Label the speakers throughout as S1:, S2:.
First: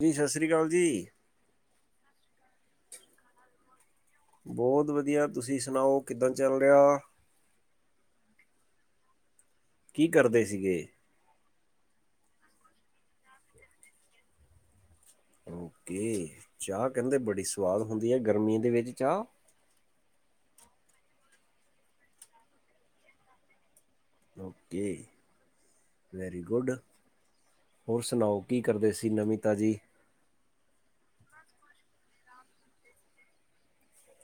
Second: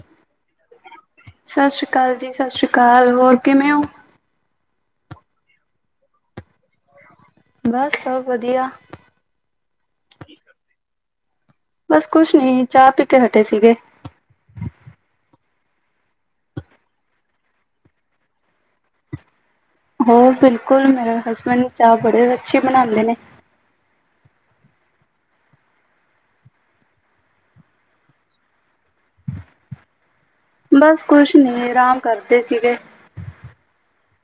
S1: ਜੀ ਸਤਿ ਸ਼੍ਰੀ ਅਕਾਲ ਜੀ।
S2: ਸਤਿ ਸ੍ਰੀ ਅਕਾਲ ਜੀ, ਸਤਿ ਸ਼੍ਰੀ ਅਕਾਲ। ਹੋਰ ਕਿਵੇਂ ਔਂ?
S1: ਬਹੁਤ ਵਧੀਆ, ਤੁਸੀਂ ਸੁਣਾਓ ਕਿੱਦਾਂ ਚੱਲ ਰਿਹਾ।
S2: ਬਸ ਸਭ ਵਧੀਆ।
S1: ਕੀ ਕਰਦੇ ਸੀਗੇ?
S2: ਬਸ ਕੁਛ ਨਈਂ ਚਾਹ ਪੀ ਕੇ ਹਟੇ ਸੀਗੇ।
S1: ਓਕੇ ਚਾਹ ਕਹਿੰਦੇ ਬੜੀ ਸਵਾਦ ਹੁੰਦੀ ਆ, ਗਰਮੀਂ ਦੇ ਵਿੱਚ ਚਾਹ?
S2: ਹੋਰ ਬਿਲਕੁੱਲ ਮੇਰੇ ਹਸਬੈਂਡ ਚਾਹ ਬੜੀ ਅੱਛੀ ਬਣਾਂਦੇ ਨੇਂ।
S1: ਓਕੇ ਵੈਰੀ ਗੁੱਡ, ਹੋਰ ਸੁਣਾਓ ਕੀ ਕਰਦੇ ਸੀ ਨਵੀਂ ਤਾਜੀ
S2: ਬਸ ਕੁੱਛ ਨਈਂ ਆਰਾਮ ਕਰਦੇ ਸੀਗੇ।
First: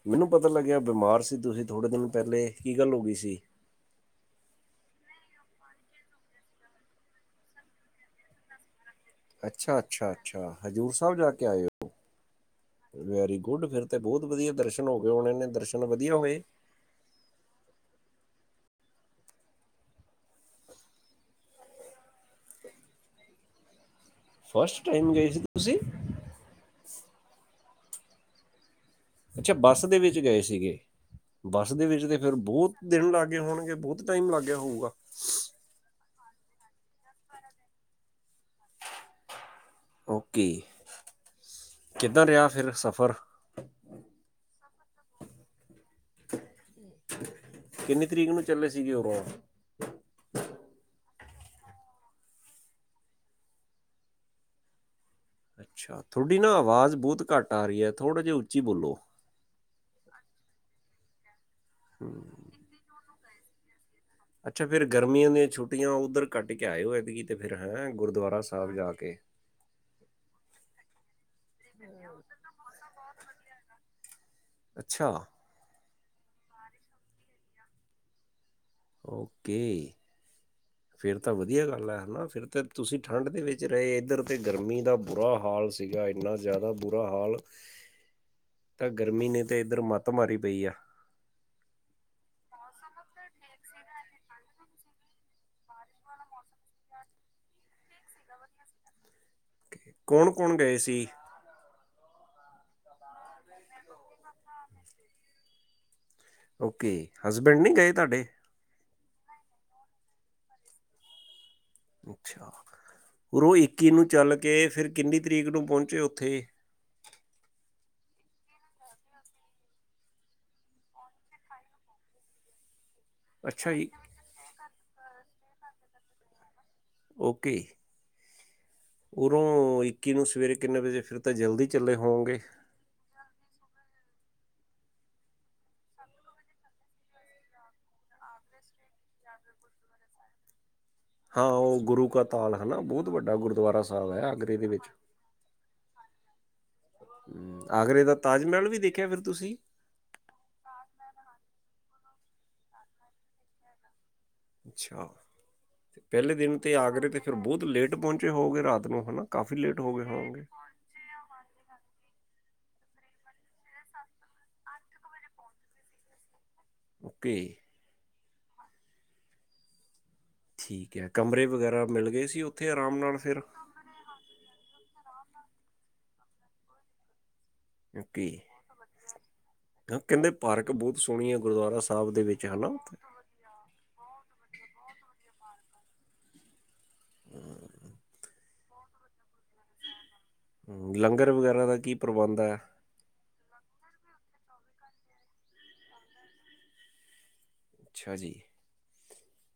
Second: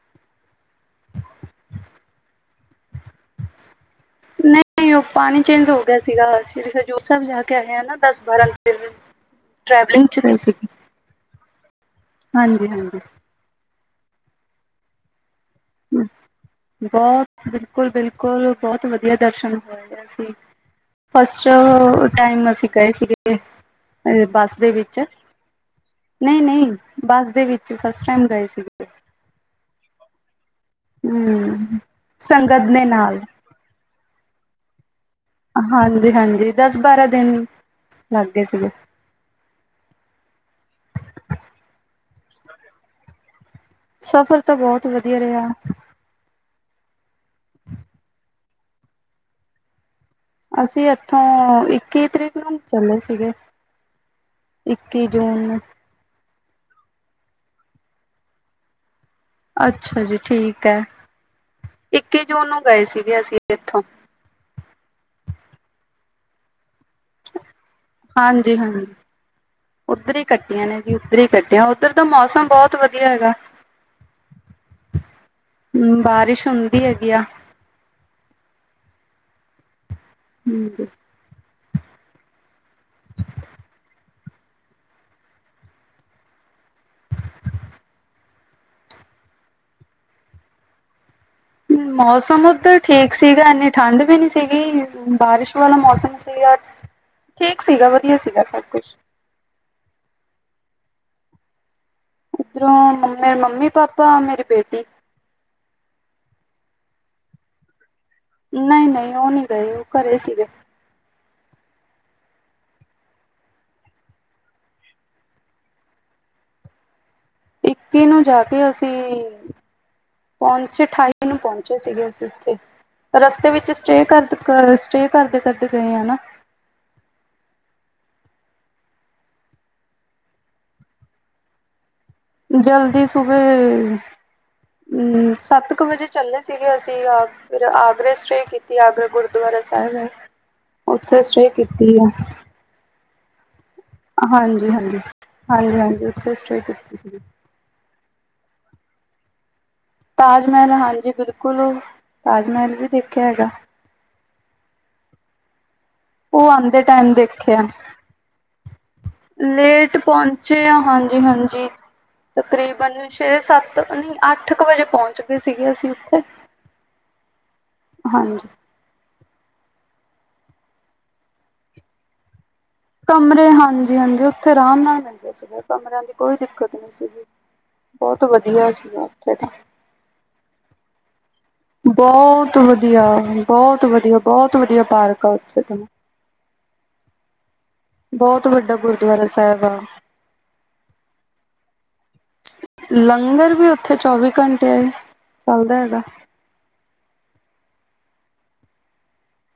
S1: ਮੈਨੂੰ ਪਤਾ ਲੱਗਿਆ ਬਿਮਾਰ ਸੀ ਤੁਸੀਂ ਥੋੜੇ ਦਿਨ ਪਹਿਲੇ ਕੀ ਗੱਲ ਹੋ ਗਈ ਸੀ।
S2: ਨਈਂ ਉਹ ਪਾਣੀ ਚੇਂਜ ਹੋ ਗਿਆ ਸੀਗਾ, ਸ਼੍ਰੀ ਹਜ਼ੂਰ ਸਾਹਿਬ ਜਾ ਕੇ ਆਏ ਆਂ ਨਾਂ ਦਸ ਬਾਰਾਂ ਦਿਨ।
S1: ਅੱਛਾ
S2: ਟਰੈਵਲਿੰਗ
S1: ਅੱਛਾ
S2: ਚ ਰਹੇ
S1: ਅੱਛਾ,
S2: ਸੀਗੇ
S1: ਹਜ਼ੂਰ ਸਾਹਿਬ ਜਾ ਕੇ ਆਏ ਔ
S2: ਹਾਂਜੀ ਹਾਂਜੀ
S1: ਵੈਰੀ ਗੁੱਡ ਫਿਰ। ਤੇ ਬਹੁਤ ਵਧੀਆ ਦਰਸ਼ਨ ਹੋ ਗਏ ਹੋਣੇ ਨੇਂ ਦਰਸ਼ਨ ਵਧੀਆ ਹੋਏ।
S2: ਬਹੁਤ ਬਿਲਕੁਲ ਬਿਲਕੁਲ ਬਹੁਤ ਵਧੀਆ ਦਰਸ਼ਨ ਹੋ ਗਏ ਸੀ। ਚਲੋ ਟਾਈਮ ਅਸੀਂ ਗਏ ਸੀਗੇ, ਬੱਸ ਦੇ
S1: ਫਸਟ
S2: ਵਿੱਚ
S1: ਟਾਈਮ ਗਏ ਸੀ ਤੁਸੀਂ
S2: ਨਈਂ ਨਈਂ, ਬੱਸ ਦੇ ਵਿੱਚ ਫਸਟ ਟਾਈਮ ਗਏ ਸੀਗੇ।
S1: ਅੱਛਾ ਬੱਸ ਦੇ ਵਿੱਚ ਗਏ ਸੀਗੇ। ਬੱਸ
S2: ਹਮ।
S1: ਦੇ ਵਿੱਚ ਤੇ ਫਿਰ
S2: ਸੰਗਤ
S1: ਬਹੁਤ
S2: ਦੇ
S1: ਦਿਨ
S2: ਨਾਲ
S1: ਲੱਗ ਹੋਣਗੇ ਬਹੁਤ ਬਹੁਤ ਟਾਈਮ ਲੱਗ ਗਿਆ ਹੋਊਗਾ।
S2: ਹਾਂਜੀ ਹਾਂਜੀ, ਦਸ ਬਾਰਾਂ ਦਿਨ ਲੱਗ ਗਏ ਸੀਗੇ।
S1: ਓਕੇ, ਕਿੱਦਾਂ ਰਿਹਾ ਫਿਰ ਸਫ਼ਰ?
S2: ਸਫ਼ਰ ਤਾਂ ਬਹੁਤ ਵਧੀਆ ਰਿਹਾ।
S1: ਕਿੰਨੀ ਤਰੀਕ ਨੂੰ ਚੱਲੇ ਸੀਗੇ ਉਰੋਂ
S2: ਅਸੀਂ ਇੱਥੋਂ ਇੱਕੀ ਤਰੀਕ ਨੂੰ ਚੱਲੇ ਸੀਗੇ। ਇੱਕੀ ਜੂਨ। ਨੂੰ
S1: ਅੱਛਾ, ਤੁਹਾਡੀ ਨਾਂ ਆਵਾਜ਼ ਬਹੁਤ ਘੱਟ ਆ ਰਹੀ ਐ, ਥੋੜ੍ਹਾ ਜਿਆ ਉੱਚੀ ਬੋਲੋ।
S2: ਅੱਛਾ ਜੀ ਠੀਕ ਐ, ਇੱਕੀ
S1: ਹਮ,
S2: ਜੂਨ ਨੂੰ ਗਏ ਸੀਗੇ ਅਸੀਂ ਇੱਥੋਂ।
S1: ਅੱਛਾ ਫਿਰ ਗਰਮੀਂਆਂ ਦੀਆਂ ਛੁੱਟੀਆਂ ਉੱਧਰ ਕੱਟ ਕੇ ਆਏ ਹੋਏ ਤੇ ਫਿਰ ਹੈਂ ਗੁਰੂਦੁਆਰਾ
S2: ਹਾਂਜੀ
S1: ਸਾਹਿਬ
S2: ਹਾਂਜੀ
S1: ਜਾ ਕੇ।
S2: ਉੱਧਰ ਈ ਕੱਟੀਆਂ ਨੇਂ ਜੀ ਉੱਧਰ ਹੀ ਕੱਟੀਆਂ ਉੱਧਰ ਦਾ ਮੌਸਮ ਬਹੁਤ ਵਧੀਆ ਹੈਗਾ।
S1: ਅੱਛਾ।
S2: ਹਂ, ਬਾਰਿਸ਼ ਹੁੰਦੀ ਹੈਗੀ ਆ।
S1: ਓਕੇ।
S2: ਹਂ [unintelligible]
S1: ਫਿਰ ਤਾਂ ਵਧੀਆ ਗੱਲ ਐ ਹਨਾਂ? ਫਿਰ ਤਾਂ ਤੁਸੀਂ ਠੰਡ ਦੇ ਵਿੱਚ ਰਹੇ ਇੱਧਰ ਤਾਂ ਗਰਮੀ ਦਾ ਬੁਰਾ ਹਾਲ ਸੀ। ਸੀਗਾ ਇੰਨਾ ਜ਼ਿਆਦਾ ਬੁਰਾ ਹਾਲ।
S2: ਹ
S1: ਤਾਂ ਗਰਮੀਂ ਨੇ ਤਾਂ ਇੱਧਰ ਮੱਤ ਮਾਰੀ ਪਈ ਆ।
S2: ਮੌਸਮ ਉੱਧਰ ਠੀਕ ਸੀਗਾ, ਇੰਨੀ ਠੰਡ ਵੀ ਨਹੀਂ ਸੀਗੀ, ਬਾਰਿਸ਼ ਵਾਲਾ ਮੌਸਮ ਸੀਗਾ। ਠੀਕ ਸੀਗਾ, ਵਧੀਆ ਸੀਗਾ, ਸਭ ਕੁੱਛ।
S1: ਕੌਣ ਕੌਣ ਗਏ ਸੀ‌
S2: ਇੱਧਰੋਂ ਮੇਰੇ ਮੰਮੀ ਪਾਪਾ ਮੇਰੀ ਬੇਟੀ
S1: ਓਕੇ ਹਸਬੈਂਡ ਨਹੀਂ ਗਏ ਤੁਹਾਡੇ।
S2: ਨਹੀਂ ਨਹੀਂ ਉਹ ਨਹੀਂ ਗਏ ਉਹ ਘਰੇਂ ਸੀਗੇ।
S1: ਅੱਛਾ, ਉਰੋ ਇੱਕੀ ਨੂੰ ਚੱਲ ਕੇ ਫਿਰ ਕਿੰਨੀ ਤਰੀਕ ਨੂੰ ਪਹੁੰਚੇ ਉੱਥੇ।
S2: ਇੱਕੀ ਨੂੰ ਜਾ ਕੇ ਅਸੀਂ। ਪਹੁੰਚੇ ਅਠਾਈ ਨੂੰ ਪਹੁੰਚੇ ਸੀਗੇ ਅਸੀਂ ਉੱਥੇ। ਰਸਤੇ ਵਿੱਚ
S1: ਅੱਛਾ ਜੀ
S2: ਸਟੇਅ ਕਰਦੇ ਸਟੇਅ ਕਰਦੇ ਕਰਦੇ ਗਏ ਹੈ ਨਾ।
S1: ਓਕੇ। ਉਰੋਂ ਇੱਕੀ ਨੂੰ ਸਵੇਰੇ ਕਿੰਨੇ ਵਜੇ, ਫਿਰ ਤਾਂ ਜਲਦੀ ਚੱਲੇ ਹੋਵਗੇ।
S2: ਜਲਦੀ ਸੁਬੇ, ਸੱਤ ਕੁ ਵਜੇ ਚੱਲੇ ਸੀਗੇ ਅਸੀਂ। ਫਿਰ ਆਗਰੇ ਸਟੇਅ ਕੀਤੀ ਆਗਰਾ ਗੁਰਦੁਆਰਾ ਸਾਹਿਬ ਹੈ। ਉੱਥੇ ਸਟੇਅ ਕੀਤੀ ਆ।
S1: ਹਨਾ ਬਹੁਤ ਵੱਡਾ ਗੁਰਦੁਆਰਾ ਸੀ।
S2: ਹਾਂਜੀ ਹਾਂਜੀ, ਹਾਂਜੀ ਹਾਂਜੀ ਉੱਥੇ ਸਟੇਅ ਕੀਤੀ ਸੀਗੀ।
S1: ਆਗਰੇ ਦਾ ਤਾਜ ਮਹਿਲ ਵੀ ਦੇਖਿਆ ਫਿਰ ਤੁਸੀਂ।
S2: ਤਾਜ ਮਹਿਲ ਹਾਂਜੀ ਬਿਲਕੁਲ ਤਾਜ ਮਹਿਲ ਵੀ ਦੇਖਿਆ ਹੈਗਾ।
S1: ਅੱਛਾ। ਪਹਿਲੇ
S2: ਉਹ
S1: ਦਿਨ ਤੇ
S2: ਆਉਂਦੇ
S1: ਆਗਰੇ
S2: ਟਾਈਮ
S1: ਤੇ ਫਿਰ ਬਹੁਤ
S2: ਦੇਖਿਆ
S1: ਲੇਟ ਪਹੁੰਚੇ ਹੋਗੇ ਰਾਤ ਨੂੰ ਹਨਾ, ਕਾਫੀ ਲੇਟ ਹੋ ਗਏ। ਹੋਵੋਗੇ
S2: ਪਹੁੰਚੇ ਆ ਹਾਂਜੀ ਹਾਂਜੀ। ਤਕਰੀਬਨ ਛੇ ਸੱਤ ਨਹੀਂ ਅੱਠ ਕੁ ਵਜੇ ਪਹੁੰਚ ਗਏ ਸੀਗੇ ਅਸੀਂ ਉੱਥੇ।
S1: ਓਕੇ।
S2: ਹਾਂਜੀ।
S1: ਠੀਕ ਹੈ ਕਮਰੇ ਵਗੈਰਾ ਮਿਲ ਗਏ ਸੀ। ਉੱਥੇ ਆਰਾਮ ਨਾਲ ਫਿਰ
S2: ਕਮਰੇ ਹਾਂਜੀ ਹਾਂਜੀ। ਉੱਥੇ ਆਰਾਮ ਨਾਲ ਪੈਂਦੇ ਸੀਗੇ, ਕਮਰਿਆਂ ਦੀ ਕੋਈ ਦਿੱਕਤ ਨਹੀਂ ਸੀਗੀ। ਬਹੁਤ
S1: ਓਕੇ
S2: ਵਧੀਆ ਸੀਗਾ ਉੱਥੇ ਤਾਂ।
S1: ਕਹਿੰਦੇ ਪਾਰਕ ਬਹੁਤ ਸੋਹਣੀ ਹੈ, ਗੁਰਦੁਆਰਾ ਸਾਹਿਬ ਦੇ ਵਿੱਚ
S2: ਬਹੁਤ
S1: ਹਨਾ।
S2: ਵਧੀਆ ਬਹੁਤ ਵਧੀਆ ਬਹੁਤ ਵਧੀਆ ਪਾਰਕ ਆ ਉੱਥੇ ਤਾਂ।
S1: ਹੂੰ।
S2: ਬਹੁਤ ਵੱਡਾ ਗੁਰਦੁਆਰਾ। ਗੁਰਦੁਆਰਾ ਸਾਹਿਬ ਹੈ।
S1: ਲੰਗਰ ਵਗੈਰਾ ਦਾ ਕੀ ਪ੍ਰਬੰਧ ਹੈ।
S2: ਲੰਗਰ ਵੀ ਉੱਥੇ ਚੌਵੀ ਘੰਟੇ ਚੱਲਦਾ ਹੈਗਾ।
S1: ਅੱਛਾ ਜੀ।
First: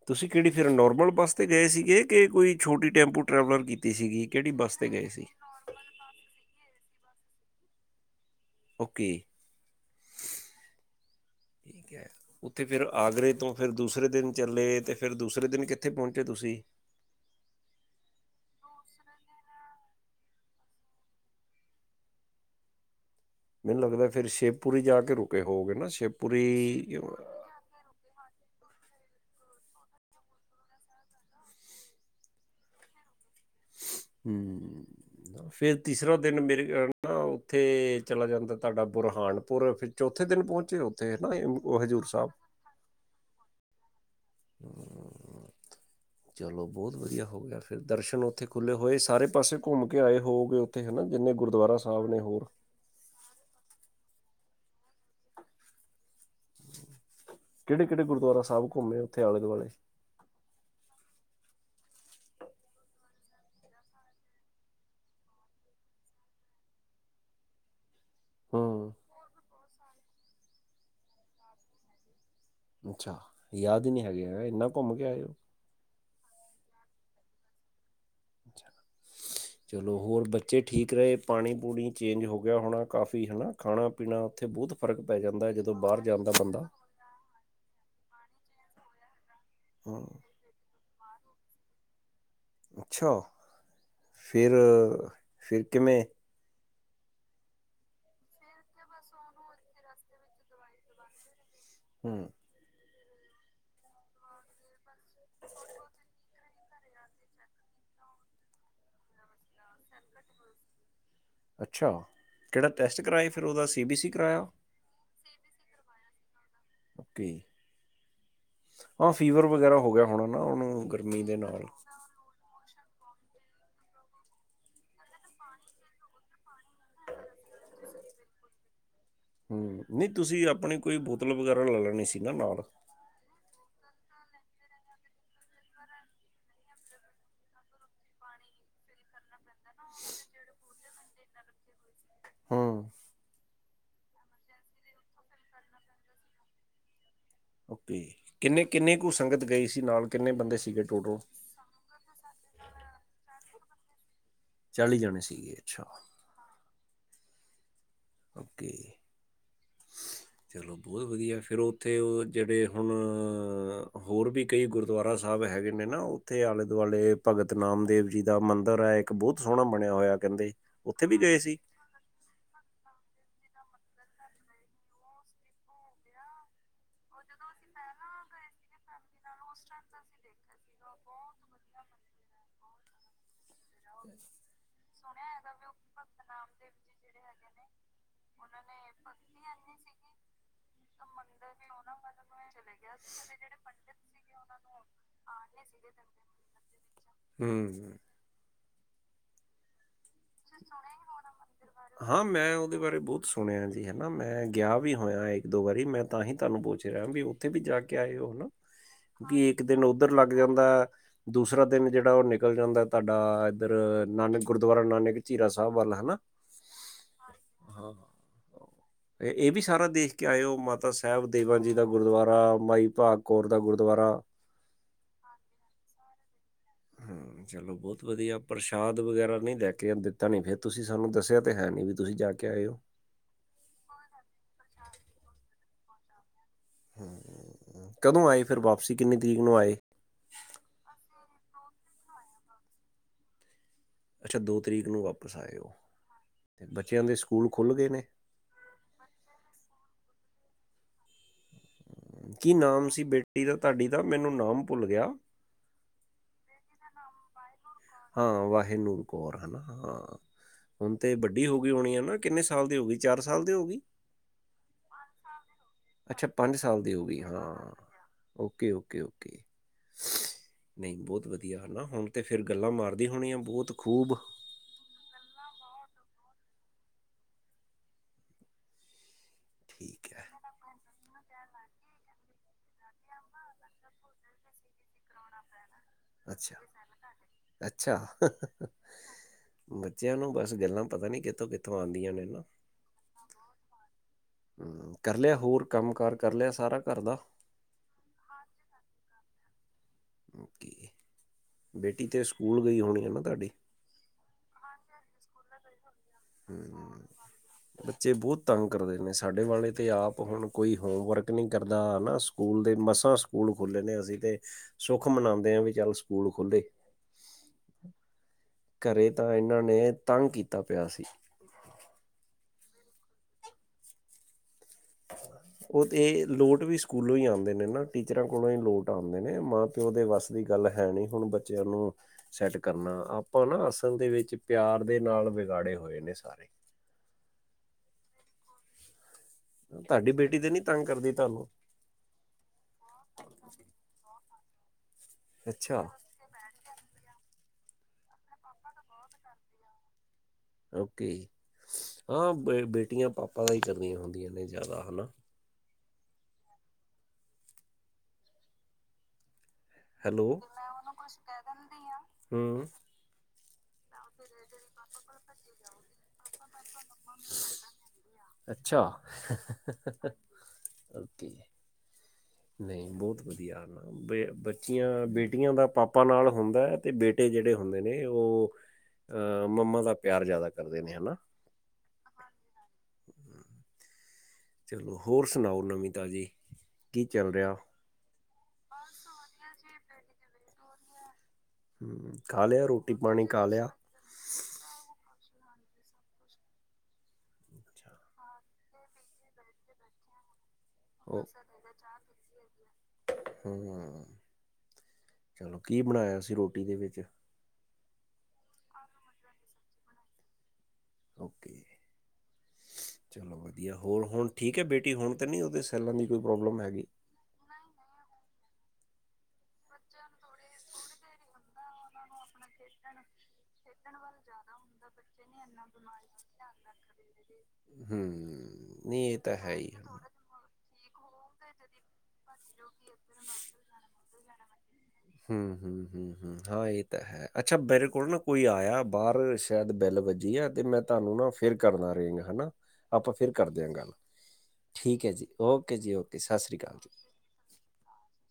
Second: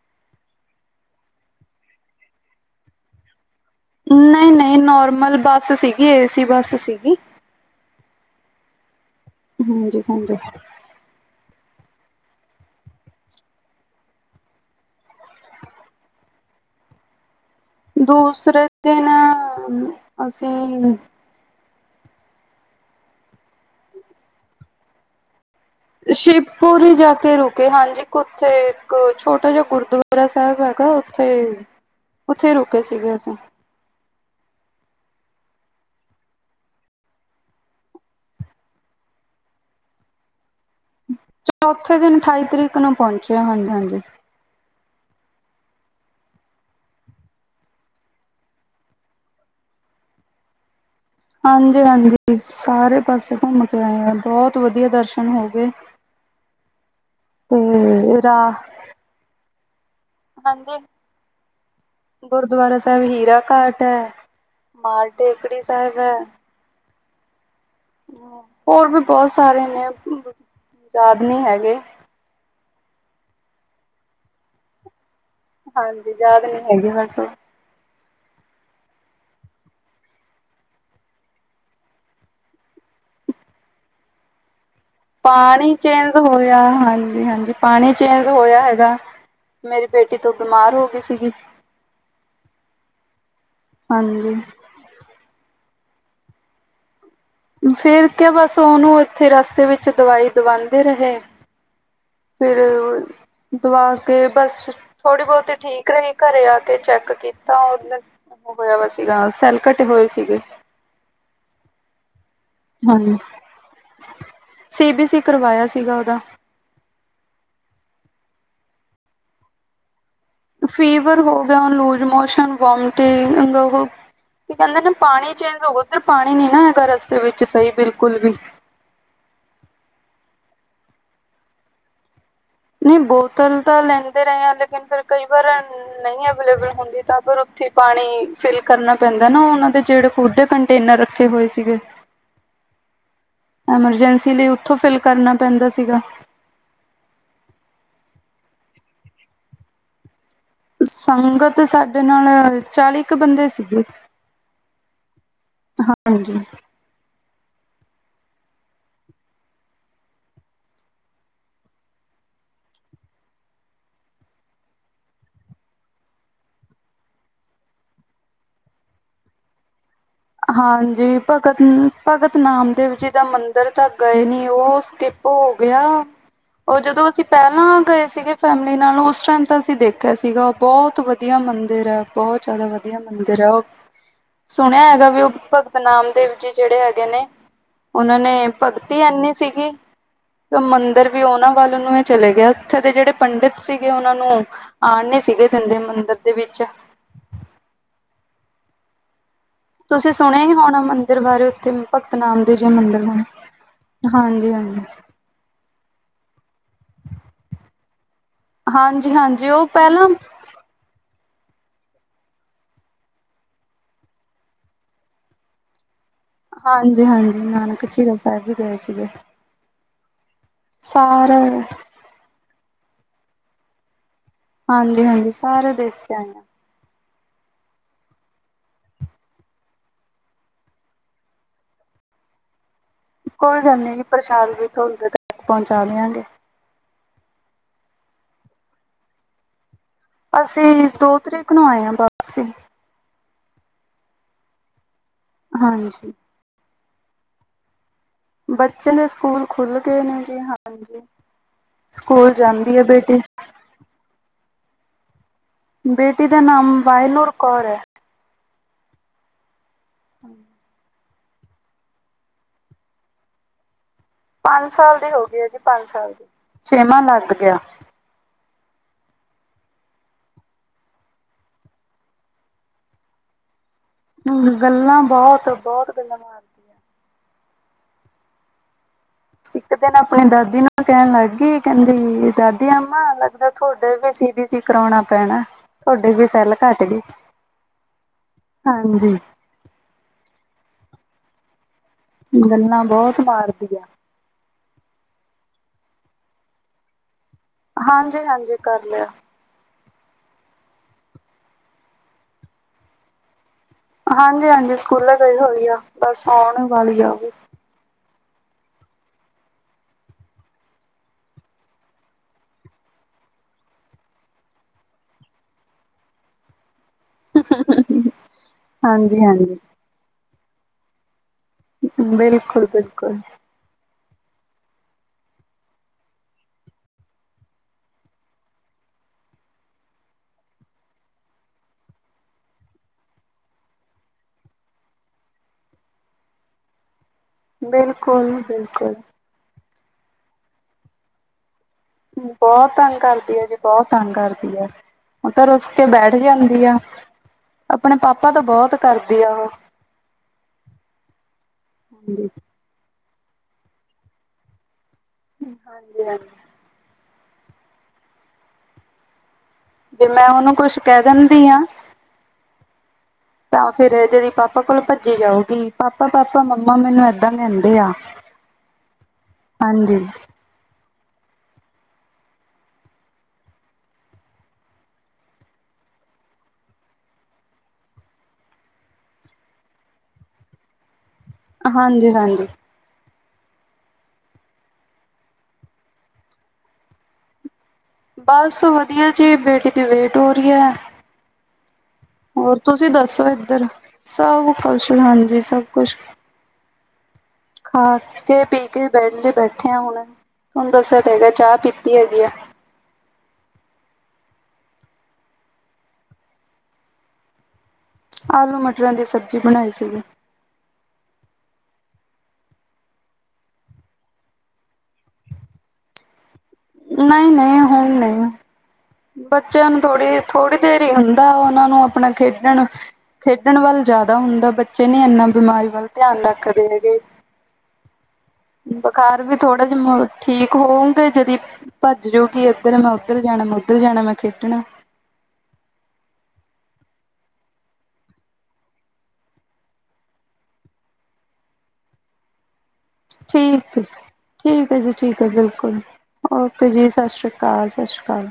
S1: ਤੁਸੀਂ ਕਿਹੜੀ ਫੇਰ ਨੋਰਮਲ ਬੱਸ ਤੇ ਗਏ ਸੀਗੇ ਕਿ, ਕੋਈ ਛੋਟੀ ਟੈਂਪੂ ਟਰੈਵਲਰ ਕੀਤੀ। ਕੀਤੀ ਸੀਗੀ ਕਿਹੜੀ ਬੱਸ 'ਤੇ ਗਏ ਸੀ।
S2: ਇਹ ਏ ਸੀ ਬੱਸ ਸੀਗੀ।
S1: ਓਕੇ।
S2: ਹਾਂਜੀ ਹਾਂਜੀ।
S1: ਇਹ। ਠੀਕ ਹੈ ਉੱਥੇ ਫਿਰ ਆਗਰੇ ਤੋਂ ਫਿਰ ਦੂਸਰੇ ਦਿਨ ਚੱਲੇ ਅਤੇ ਫਿਰ ਦੂਸਰੇ ਦਿਨ ਕਿੱਥੇ ਪਹੁੰਚੇ ਤੁਸੀਂ।
S2: ਦੂਸਰੇ ਦਿਨ ਅਸੀਂ।
S1: ਮੈਨੂੰ ਲੱਗਦਾ ਫੇਰ ਸ਼ਿਵਪੁਰੀ ਜਾ ਕੇ ਰੁਕੇ ਹੋਗੇ ਨਾ।
S2: ਸ਼ਿਵਪੁਰੀ
S1: ਸ਼ੇਪੂਰੀ
S2: ਜਾ ਕੇ ਰੁਕੇ ਹਾਂਜੀ। ਉੱਥੇ ਇੱਕ ਛੋਟਾ ਜਿਹਾ ਗੁਰਦੁਆਰਾ ਸਾਹਿਬ ਹੈਗਾ ਉੱਥੇ। ਉੱਥੇ ਈ ਰੁਕੇ ਸੀਗੇ ਅਸੀਂ।
S1: ਹੂੰ ਫੇਰ ਤੀਸਰਾ ਦਿਨ ਮੇਰੇ ਕਹਿਣ ਤਾਂ। ਤਾਂ ਉੱਥੇ ਚਲਾ ਜਾਂਦਾ ਤੁਹਾਡਾ ਬੁਰਹਾਨਪੁਰ ਫਿਰ ਚੌਥੇ ਦਿਨ ਪਹੁੰਚੇ ਹੋ।
S2: ਚੌਥੇ ਦਿਨ ਅਠਾਈ ਤਰੀਕ ਨੂੰ ਪਹੁੰਚਿਆ ਹਾਂ ਹਾਂਜੀ ਹਾਂਜੀ। ਹੂੰ।
S1: ਚਲੋ ਬਹੁਤ ਵਧੀਆ ਹੋ ਗਿਆ ਫਿਰ ਦਰਸ਼ਨ ਉੱਥੇ ਖੁੱਲ੍ਹੇ ਹੋਏ, ਸਾਰੇ ਪਾਸੇ ਘੁੰਮ ਕੇ ਆਏ ਹੋ ਵੋ ਗੇ। ਉੱਥੇ ਹੈਨਾ ਕਿੰਨੇ ਗੁਰਦੁਆਰਾ ਸਾਹਿਬ ਨੇ
S2: ਹਾਂਜੀ-ਹਾਂਜੀ
S1: ਹੋਰ।
S2: ਸਾਰੇ ਪਾਸੇ ਘੁੰਮ ਕੇ ਆਏ ਆਂ, ਬਹੁਤ ਵਧੀਆ ਦਰਸ਼ਨ ਹੋ ਗਏ।
S1: ਕਿਹੜੇ ਕਿਹੜੇ
S2: ਤੇ
S1: ਗੁਰਦੁਆਰਾ
S2: ਰਾਹ
S1: ਸਾਹਿਬ ਘੁੰਮੇ ਉੱਥੇ ਆਲ਼ੇ ਦੁਆਲੇ
S2: ਹਾਂਜੀ ਗੁਰਦੁਆਰਾ ਸਾਹਿਬ ਹੀਰਾ ਘਾਟ ਹੈ, ਮਾਲ ਟੇਕੜੀ ਸਾਹਿਬ ਹੈ। ਹੋਰ
S1: ਹੂੰ
S2: ਵੀ ਬਹੁਤ ਸਾਰੇ ਨੇ ਯਾਦ ਨਹੀਂ ਹੈਗੇ‌।
S1: ਅੱਛਾ ਯਾਦ ਨਹੀਂ ਹੈਗੇ, ਹੈਂ ਇੰਨਾ ਘੁੰਮ ਕੇ ਆਏ ਓ।
S2: ਹਾਂਜੀ, ਯਾਦ ਨੀ ਹੈਗੀ ਹਸੋ।
S1: ਅਛਾ ਚਲੋ ਹੋਰ ਬੱਚੇ ਠੀਕ ਰਹੇ, ਪਾਣੀ ਪੂਣੀ ਚੇਂਜ ਹੋ ਗਿਆ ਹੋਣਾ ਕਾਫੀ ਹੈਨਾ ਖਾਣਾ ਪੀਣਾ, ਉੱਥੇ ਬਹੁਤ ਫ਼ਰਕ ਪੈ ਜਾਂਦਾ ਜਦੋਂ
S2: ਪਾਣੀ
S1: ਬਾਹਰ
S2: ਚੇਂਜ
S1: ਜਾਂਦਾ
S2: ਹੋਇਆ
S1: ਬੰਦਾ।
S2: ਹਾਂਜੀ, ਹਾਂਜੀ ਪਾਣੀ ਚੇਂਜ ਹੋਇਆ ਹੈਗਾ। ਮੇਰੀ
S1: ਹੂੰ
S2: ਬੇਟੀ ਤੋ ਬਿਮਾਰ ਹੋ ਗਈ ਸੀਗੀ।
S1: ਅੱਛਾ
S2: ਹਾਂਜੀ
S1: ਫਿਰ, ਫਿਰ ਕਿਵੇਂ।
S2: ਫਿਰ ਕੇ ਬਸ ਉਹਨੂੰ ਇੱਥੇ ਰਸਤੇ ਵਿੱਚ ਦਵਾਈ ਦਵਾਉਂਦੇ ਰਹੇ।
S1: ਹੂ
S2: ਫਿਰ ਔ ਦਵਾ ਕੇ ਬਸ ਥੋੜੀ ਬਹੁਤੀ ਠੀਕ ਰਹੀ ਘਰੇ ਆ ਕੇ ਚੈੱਕ ਕੀਤੀ। ਤਾਂ ਉਧਰਮ ਹੋਇਆਂ ਵਾ ਸੀਗਾ ਸੈੱਲ ਘਟੇ ਹੋਏ ਸੀਗੇ।
S1: ਅੱਛਾ, ਕਿਹੜਾ ਟੈਸਟ
S2: ਹਾਂਜੀ
S1: ਕਰਾਏ, ਫਿਰ ਉਹਦਾ ਸੀ ਬੀ ਸੀ ਕਰਵਾਇਆ।
S2: ਸੀ ਬੀ ਸੀ ਕਰਵਾਇਆ ਸੀਗਾ ਉਹਦਾ।
S1: ਓਕੇ, ਔ ਫੀਵਰ ਵਗੈਰਾ ਹੋ ਗਿਆ। ਹੋਣਾ ਨਾ ਉਹਨੂੰ
S2: ਫੀਵਰ
S1: ਗਰਮੀ
S2: ਹੋ
S1: ਦੇ ਨਾਲ
S2: ਗਿਆ, ਲੂਜ਼ ਮੋਸ਼ਨ ਵੋਮਟਿੰਗ ਕੀ ਕਹਿੰਦੇ ਨਾ ਪਾਣੀ ਚੇਂਜ ਹੋਗਾ, ਉਧਰ ਪਾਣੀ ਨੀ ਨਾ ਹੈਗਾ, ਰਸਤੇ ਵਿੱਚ ਸਹੀ ਬਿਲਕੁਲ ਵੀ।
S1: ਨਹੀਂ ਤੁਸੀਂ ਆਪਣੀ ਕੋਈ ਬੋਤਲ ਵਗੈਰਾ ਲੈ ਲੈਣੀ ਸੀ ਨਾ ਨਾਲ,
S2: ਨਹੀਂ ਬੋਤਲ ਤਾਂ ਲੈਂਦੇ ਰਹੇ ਆਂ, ਲੇਕਿਨ ਫਿਰ ਕਈ ਵਾਰ ਐ ਨਹੀਂ ਅਵੇਲੇਬਲ ਹੁੰਦੀ, ਤਾਂ ਫਿਰ ਉੱਥੇ ਪਾਣੀ ਫਿਲ ਕਰਨਾ ਪੈਂਦਾ ਨਾ ਉਹਨਾਂ ਦੇ ਜਿਹੜੇ ਖੁਦ ਦੇ ਕੰਟੇਨਰ ਰੱਖੇ ਹੋਏ ਸੀਗੇ।
S1: ਹੂ
S2: ਐਮਰਜੈਂਸੀ ਲਈ ਉੱਥੋਂ ਫਿਲ ਕਰਨਾ ਪੈਂਦਾ ਸੀਗਾ।
S1: ਓਕੇ, ਕਿੰਨੇ ਕਿੰਨੇ ਕੁ ਸੰਗਤ ਗਈ ਸੀ ਨਾਲ, ਕਿੰਨੇ ਬੰਦੇ ਸੀ
S2: ਸੰਗਤ ਸਾਡੇ ਨਾਲ ਚਾਲੀ ਕੁ ਬੰਦੇ ਸੀਗੇ।
S1: ਚਾਲੀ ਜਾਣੇ ਸੀਗੇ। ਅੱਛਾ
S2: ਹਾਂਜੀ
S1: ਓਕੇ
S2: ਹ
S1: ਚਲੋ ਬਹੁਤ ਵਧੀਆ। ਫਿਰ ਉੱਥੇ ਉਹ ਜਿਹੜੇ ਹੁਣ ਹੋਰ ਵੀ ਕਈ ਗੁਰ। ਗੁਰਦੁਆਰਾ ਸਾਹਿਬ ਹੈਗੇ ਨੇ ਨਾ ਉੱਥੇ ਆਲੇ ਦੁਆਲੇ ਭਗਤ ਨਾਮਦੇਵ ਜੀ ਦਾ ਮੰਦਰ ਹੈ, ਇੱਕ ਬਹੁਤ ਸੋਹਣਾ ਬਣਿਆ ਹੋਇਆ। ਕਹਿੰਦੇ ਉੱਥੇ
S2: ਹਾਂਜੀ,
S1: ਵੀ ਗਏ ਸੀ
S2: ਭਗਤ ਭਗਤ ਨਾਮਦੇਵ ਜੀ ਦਾ ਮੰਦਿਰ ਤਾਂ ਗਏ ਨੀ, ਉਹ ਸਕਿਪ ਹੋ ਗਿਆ। ਉਹਰ ਜਦੋਂ ਅਸੀਂ ਪਹਿਲਾਂ ਗਏ ਸੀਗੇ ਫੈਮਿਲੀ ਨਾਲ, ਉਸ ਟਾਈਮ ਤਾਂ ਅਸੀਂ ਦੇਖਿਆ ਸੀਗਾ ਬਹੁਤ ਵਧੀਆ ਮੰਦਿਰ ਹੈ। ਬਹੁਤ ਜ਼ਿਆਦਾ ਵਧੀਆਂ ਮੰਦਿਰ ਹੈਂ, ਉਹ ਸੁਣਿਆਂ ਹੈਗਾ। ਭਗਤ ਨਾਮਦੇਵ ਜੀ, ਜਿਹੜੇ ਹੈਗੇ ਨੇ ਉਹਨਾਂ ਨੇ ਭਗਤੀ ਆਨੀ ਸੀਗੀ। ਮੰਦਿਰ ਵੀ ਉਹਨਾਂ ਵੱਲ ਨੂੰ ਇਹ ਚਲੇ ਗਿਆ। ਉੱਥੇ ਦੇ ਜਿਹੜੇ ਪੰਡਿਤ ਸੀਗੇ ਉਹਨਾਂ ਨੂੰ, ਆਉਣ ਨੀ ਸੀਗੇ ਦੰਦੇ ਮੰਦਿਰ ਦੇ ਵਿੱਚ,
S1: ਹਮ, ਹਮ
S2: ਤੁਸੀਂ ਸੁਣਿਆ ਹੀ ਹੋਣਾ ਮੰਦਿਰ ਬਾਰੇ ਉੱਥੇ ਭਗਤ
S1: ਹਾਂ,
S2: ਨਾਮਦੇਵ
S1: ਮੈਂ
S2: ਜੀ
S1: ਉਹਦੇ ਬਾਰੇ
S2: ਮੰਦਿਰ
S1: ਬਹੁਤ ਸੁਣਿਆ ਜੀ ਹੈ। ਹਾਂ, ਮੈਂ
S2: ਹਾਂਜੀ
S1: ਗਿਆ
S2: ਹਾਂਜੀ
S1: ਵੀ ਹੋਇਆ। ਇੱਕ ਦੋ ਵਾਰੀ ਮੈਂ ਤਾਂ ਹੀ ਤੁਹਾਨੂੰ ਪੁੱਛ ਰਿਹਾ। ਵੀ ਉੱਥੇ ਵੀ ਜਾ ਕੇ ਆਏ ਹੋ,
S2: ਹਾਂਜੀ ਹਾਂਜੀ
S1: ਇੱਕ
S2: ਉਹ
S1: ਦਿਨ
S2: ਪਹਿਲਾਂ
S1: ਉੱਧਰ ਲੱਗ ਜਾ। ਮੈਂ ਦੂਸਰਾ ਦਿਨ ਜਿਹੜਾ ਉਹ ਨਿਕਲ ਜਾਂਦਾ ਤੁਹਾਡਾ ਇੱਧਰ ਨਾਨਕ ਗੁਰੂਦੁਆਰਾ ਨਾਨਕ। ਚੀਰਾਂ ਸਾਹਿਬ ਵਾਲਾ ਹਨਾ।
S2: ਹਾਂਜੀ ਹਾਂਜੀ, ਨਾਨਕ ਚੀਰਾਂ ਸਾਹਿਬ ਵੀ ਗਏ ਸੀਗੇ।
S1: ਇਹ ਇਹ ਵੀ ਸਾਰਾ ਦੇਖ ਕੇ ਆਏਓ ਮਾਤਾ ਸਾਹਿਬ
S2: ਸਾਰਾ
S1: ਦੇਵਾਂ ਜੀ ਦਾ ਗੁਰਦੁਆਰਾ ਮਾਈ ਭਾਗ ਕੌਰ ਦਾ ਗੁਰਦੁਆਰਾ
S2: ਹਾਂਜੀ ਹਾਂਜੀ ਸਾਰੇ ਦੇਖ ਕੇ ਆਏ ਹਾ
S1: ਹਾਂ ਚਲੋ ਬਹੁਤ ਵਧੀਆ -ਪ੍ਰਸ਼ਾਦ ਵਗੈਰਾ ਨਹੀਂ ਦੇ ਕੇ ਦਿੱਤਾ ਨਹੀਂ ਫਿਰ ਤੁਸੀਂ ਸਾਨੂੰ ਦੱਸਿਆ ਤਾਂ ਹੈ ਨਹੀਂ, ਵੀ ਤੁਸੀਂ ਜਾ ਕੇ ਆਏ ਹੋ।
S2: ਕੋਈ ਗੱਲ ਨੀ ਪ੍ਰਸ਼ਾਦ ਵੀ ਤੁਹਾਡੇ ਤੱਕ ਪਹੁੰਚਾ ਦਿਆਂਗੇ।
S1: ਕਦੋਂ ਆਏ ਫਿਰ ਵਾਪਸੀ, ਕਿੰਨੀ ਤਰੀਕ ਨੂੰ ਆਏ?
S2: ਅਸੀਂ, ਦੋ ਤਰੀਕ ਨੂੰ ਆਏ ਹਾਂ ਵਾਪਸ।
S1: ਅੱਛਾ ਦੋ ਤਰੀਕ ਨੂੰ ਵਾਪਸ ਆਏ ਹੋ।
S2: ਹਾਂਜੀ।
S1: ਬੱਚਿਆਂ ਦੇ ਸਕੂਲ ਖੁਲ ਗੇ ਨੇ
S2: ਬੱਚੇ ਦੇ ਸਕੂਲ ਖੁੱਲ ਗਏ ਨੇ ਜੀ ਬੱਚੇ ਨੇ ਸਕੂਲ ਖੁੱਲ ਗਏ ਨੇ ਜੀ
S1: ਕੀ ਨਾਮ ਸੀ ਬੇਟੀ ਦਾ ਤੁਹਾਡੀ ਦਾ ਮੈਨੂੰ ਨਾਮ ਭੁੱਲ ਗਿਆ
S2: ਬੇਟੀ ਦਾ ਨਾਮ ਵਾਇਨੂਰ ਕੌਰ ਏ।
S1: ਹਾ ਵਹੇਨੂਰ ਕੌਰ ਹਾ।
S2: ਹਮ
S1: ਹੁਣ ਤੇ ਵੱਡੀ ਹੋ ਗਈ ਹੋਣੀ ਹ ਨਾ ਕਿਨੀ ਹੋਗੀ ਚਾਰ ਸਾਲ ਦੀ ਹੋਗੀ।
S2: ਪੰਜ ਸਾਲ ਦੀ ਹੋ ਗਈ ਹ ਜੀ ਪੰਜ ਸਾਲ ਦੀ
S1: ਅੱਛਾ ਸਾਲ ਦੀ
S2: ਛੇਵਾਂ
S1: ਹੋ ਗਈ
S2: ਲੱਗ
S1: ਹਾਂ
S2: ਗਿਆ
S1: ਓਕੇ ਓਕੇ, ਨਹੀਂ ਬਹੁਤ ਵਧੀਆ ਹਨਾ ਹੁਣ ਤੇ ਫਿਰ ਗੱਲਾਂ ਮਾਰਦੀਆਂ ਹੋਣੀਆਂ ਬਹੁਤ ਖੂਬ।
S2: ਗੱਲਾਂ ਬਹੁਤ ਬਹੁਤ ਗੱਲਾਂ ਬਾਤ ਇੱਕ ਦਿਨ
S1: ਠੀਕ
S2: ਆਪਣੀ
S1: ਹੈ
S2: ਦਾਦੀ ਨੂੰ ਕਹਿਣ ਲੱਗ ਗਈ ਕਹਿੰਦੀ ਦਾਦੀ ਮਾਂ ਲੱਗਦਾ ਤੁਹਾਡੇ ਵੀ ਸੀਬੀ ਕਰਾਉਣਾ ਪੈਣਾ ਤੁਹਾਡੇ ਵੀ ਸੈੱਲ
S1: ਅੱਛਾ
S2: ਘੱਟ ਗਏ।
S1: ਅੱਛਾ
S2: ਹਾਂਜੀ,
S1: ਬੱਚਿਆਂ ਨੂੰ ਬਸ ਗੱਲਾਂ ਪਤਾ ਨੀ ਕਿੱਥੋਂ ਕਿੱਥੋਂ ਆਉਂਦੀ
S2: ਗੱਲਾਂ ਬਹੁਤ ਮਾਰਦੀਆਂ
S1: ਕਰ ਲਿਆ ਹੋਰ ਕੰਮ ਕਾਰ‌ ਸਭ ਘਰ ਦਾ।
S2: ਹਾਂਜੀ ਹਾਂਜੀ ਕਰ ਲਿਆ।
S1: ਬੇਟੀ ਤ ਸਕੂਲ ਘੀ ਹੋਣੀ ਹੈ ਨ ਤਿਵਾੜੀ
S2: ਹਾਂਜੀ ਹਾਂਜੀ ਸਕੂਲ ਗਈ ਹੋਈ ਆ। ਬਸ ਆਉਣ
S1: ਹਮ।
S2: ਵਾਲੀ ਆ ਉਹ ਵੀ।
S1: ਬੱਚੇ ਬਹੁਤ ਤੰਗ ਕਰਦੇ ਨੇ, ਸਾਡੇ ਵਾਲੇ ਤੇ ਆਪ ਹੁਣ ਕੋਈ ਹੋਮਵਰਕ ਨਹੀਂ ਕਰਦਾ ਨਾ ਹੋਣ ਦੇ ਮਸਾਂ ਸਕੂਲ ਖੁੱਲੇ ਨੇ, ਅਸੀਂ ਤੇ ਸੁੱਖ ਮਨਾਉਂਦੇ ਆ ਵੀ ਚਲ ਸਕੂਲ ਖੁੱਲੇ ਘਰੇ ਤਾਂ
S2: ਹਾਂਜੀ-ਹਾਂਜੀ,
S1: ਇਹਨਾਂ ਨੇ ਤੰਗ ਕੀਤਾ ਪਿਆ ਸੀ।
S2: ਬਿਲਕੁਲ-ਬਿਲਕੁਲ।
S1: ਉਹ ਤੇ ਲੋਟ ਵੀ ਸਕੂਲੋਂ ਈ ਆਂਦੇ ਨੇ ਨਾ, ਟੀਚਰਾਂ ਕੋਲੋਂ ਈ ਨੋਟ ਆਉਂਦੇ ਨੇ ਮਾਂ ਪਿਉ ਦੇ ਵੱਸ ਦੀ ਗੱਲ ਹੈ ਨੀ, ਹੁਣ ਬੱਚਿਆਂ ਨੂੰ ਸੈਟ ਕਰਨਾ। ਆਪਾਂ ਨਾ ਅਸਲ ਦੇ ਵਿੱਚ ਪਿਆਰ ਦੇ ਨਾਲ ਵਿਗਾੜੇ ਹੋਏ ਨੇ ਸਾਰੇ।
S2: ਬਿਲਕੁਲ-ਬਿਲਕੁਲ।
S1: ਤਾਡੀ ਬੇਟੀ ਤੇ ਨੀ ਤੰਗ ਕਰਦੀ ਤਾਨੂੰ?
S2: ਬਹੁਤ ਤੰਗ ਕਰਦੀ ਐ ਜੀ, ਬੋਤ ਤੰਗ ਕਰਦੀ ਐ, ਹੁਣ ਤਾਂ ਰੁਸ
S1: ਅੱਛਾ
S2: ਕੇ ਬੈਠ ਖਿਝ ਜਾਂਦੀ ਆ, ਆਪਨੇ ਪਾਪਾ ਦਾ ਬੋਤ ਕਰਦੀ ਆ ਓਹੋ
S1: ਓਕੇ, ਹਾਂ ਬੇ ਬੇਟੀਆਂ ਪਾਪਾ ਦਾ ਈ ਕਰਦੀਆਂ ਹੁੰਦੀਆਂ ਨੇ ਜਾਦਾ ਹਨਾ
S2: ਹੂੰ, ਹਾਂਜੀ-ਹਾਂਜੀ। ਜੇ
S1: ਹੈਲੋ
S2: ਮੈਂ ਓਨੂੰ ਕੁਛ ਕੈ ਦੇਂਦੀ ਆਂ।
S1: ਹੂੰ।
S2: ਤਾਂ ਫੇਰ ਜਦੀ ਪਾਪਾ ਕੋਲ ਪੱਜੀ ਜਾਊਗੀ, ਪਾਪਾ-ਪਾਪਾ ਮੰਮਾ ਮੈਨੂੰ ਏਦਾਂ ਕੈੰਦੇ ਆ।
S1: ਅੱਛਾ,
S2: ਹਾਂਜੀ,
S1: ਓਕੇ ਜੀ। ਨਈ, ਬਹੁਤ ਵਦੀਆ ਬੇ, ਬੱਚੀਆਂ ਬੇਟੀਆਂ ਦਾ ਪਾਪਾ ਨਾਲ ਹੁੰਦੈ, ਤੇ ਬੇਟੇ ਜੇੜੇ ਹੁੰਦੇ ਨੇ, ਓ ਆ ਮੰਮਾ ਦਾ ਪਿਆਰ ਜਾਦਾ ਕਰਦੇ ਨੇ, ਹਨਾ।
S2: ਹਾਂਜੀ-ਹਾਂਜੀ।
S1: [inaudible] ਚਲੋ, ਹੋਰ ਸੁਨਾਓ ਨਵੀਂ-ਤਾਜ਼ੀ ਕੀ ਚੱਲ ਰਿਆ?
S2: ਬਸ ਵਧੀਆ ਜੀ, ਬੇਟੀ ਦੀ ਵੇਟ ਹੋ ਰਹੀ ਐ।
S1: ਹੂੰ, ਖਾ ਲਿਆ ਰੋਟੀ ਪਾਣੀ
S2: ਦੱਸੋ
S1: ਖਾ
S2: ਇੱਧਰ?
S1: ਲਿਆ?
S2: ਸਭ ਕੁਛ ਹਾਂਜੀ, ਸਭ ਕੁਛ ਖਾ
S1: ਅੱਛਾ।
S2: ਕੇ, ਪੀ ਕੇ, ਬੈਡ ਤੇ ਬੈਠੇ ਆ ਹੁਨ ਤੁਹਾਨੂੰ ਦੱਸਿਆ ਤੇ ਹੈਗਾ, ਚਾਹ ਪੀਤੀ ਹੈਗੀ ਐ।
S1: ਹੂੰ, ਚਲੋ ਕੀ ਬਨਾਇਆ ਸੀ ਰੋਟੀ ਦੇ ਵਿੱਚ?
S2: ਆਲੂ ਮਟਰਾਂ ਦੀ ਸਬਜ਼ੀ ਬਣਾਈ ਸੀਗੀ।
S1: ਓਕੇ। ਚਲੋ ਵਧੀਆ, ਹੋਰ ਹੁਨ ਠੀਕ ਐ ਬੇਟੀ ਹੁਨ ਤੇ ਨਹੀਂ ਓਹਦੇ ਸੈੱਲਾਂ ਦੀ ਕੋਈ ਪ੍ਰੋਬਲਮ ਹੈਗੀ?
S2: ਨ‌ਈਂ-ਨ‌ਈਂ, ਹੁਣ ਨ‌ਈਂ ਆ। ਬੱਚਿਆਂ ਨੂੰ ਥੋੜੀ-ਥੋੜੀ ਦੇਰ ਈ ਹੁੰਦਾ ਐ, ਓਹਨਾਂ ਨੂੰ ਆਪਣਾ ਖੇਡ ਖੇਡਨ-ਖੇਡਨ ਵੱਲ ਜ਼ਿਆਦਾ ਹੁੰਦਾ ਬੱਚੇ ਨੀ ਇਨਾ ਬਿਮਾਰੀ ਵੱਲ ਧਿਆਨ ਰੱਖਦੇ ਹੈਗੇ।
S1: ਹੂੰ, ਨ‌ਈਂ ਇਹ
S2: ਬੁਖਾਰ ਵੀ
S1: ਤਾਂ ਹੈ
S2: ਥੋੜਾ
S1: ਈ
S2: ਜਿਹਾ ਠੀਕ ਹੋਊਗੇ ਜਦੀ ਭੱਜ ਜੂ ਗੀ ਇੱਧਰ ਮੈਂ ਓਧਰ ਜਾਨਾ, ਮੈਂ ਉੱਧਰ ਜਾਨਾ ਮੈਂ ਖੇਡਨਾ।
S1: ਹੂੰ-ਹੂੰ, ਹੂੰ-ਹੂੰ, ਹਾਂ ਇਹ ਤਾਂ ਹੈ। ਅੱਛਾ ਮੇਰੇ ਕੋਲ ਨਾ ਕੋਈ ਆਇਆ ਬਾਹਰ ਸ਼ਾਇਦ ਬੈਲ ਵੱਜੀ ਆ ਤੇ ਮੈਂ ਤੁਹਾਨੂੰ ਨਾ ਫਿਰ ਕਰਨਾ ਰਿੰਗ ਹੈਨਾ। ਆਪਾਂ ਫਿਰ ਕਰਦੇ ਆ
S2: ਠੀਕ ਹੈ
S1: ਗੱਲ।
S2: ਜੀ ਹੈ
S1: ਠੀਕ ਐ ਜੀ
S2: ਹੈ
S1: ਓਕੇ,
S2: ਬਿਲਕੁਲ
S1: ਜੀ ਓਕੇ। ਸਤਿ ਸ੍ਰੀ
S2: ਓਕੇ
S1: ਅਕਾਲ
S2: ਜੀ, ਸ਼‌ਾਸਰੀ ਕਾਲ, ਸ਼ਾਸਰੀ ਕਾਲ।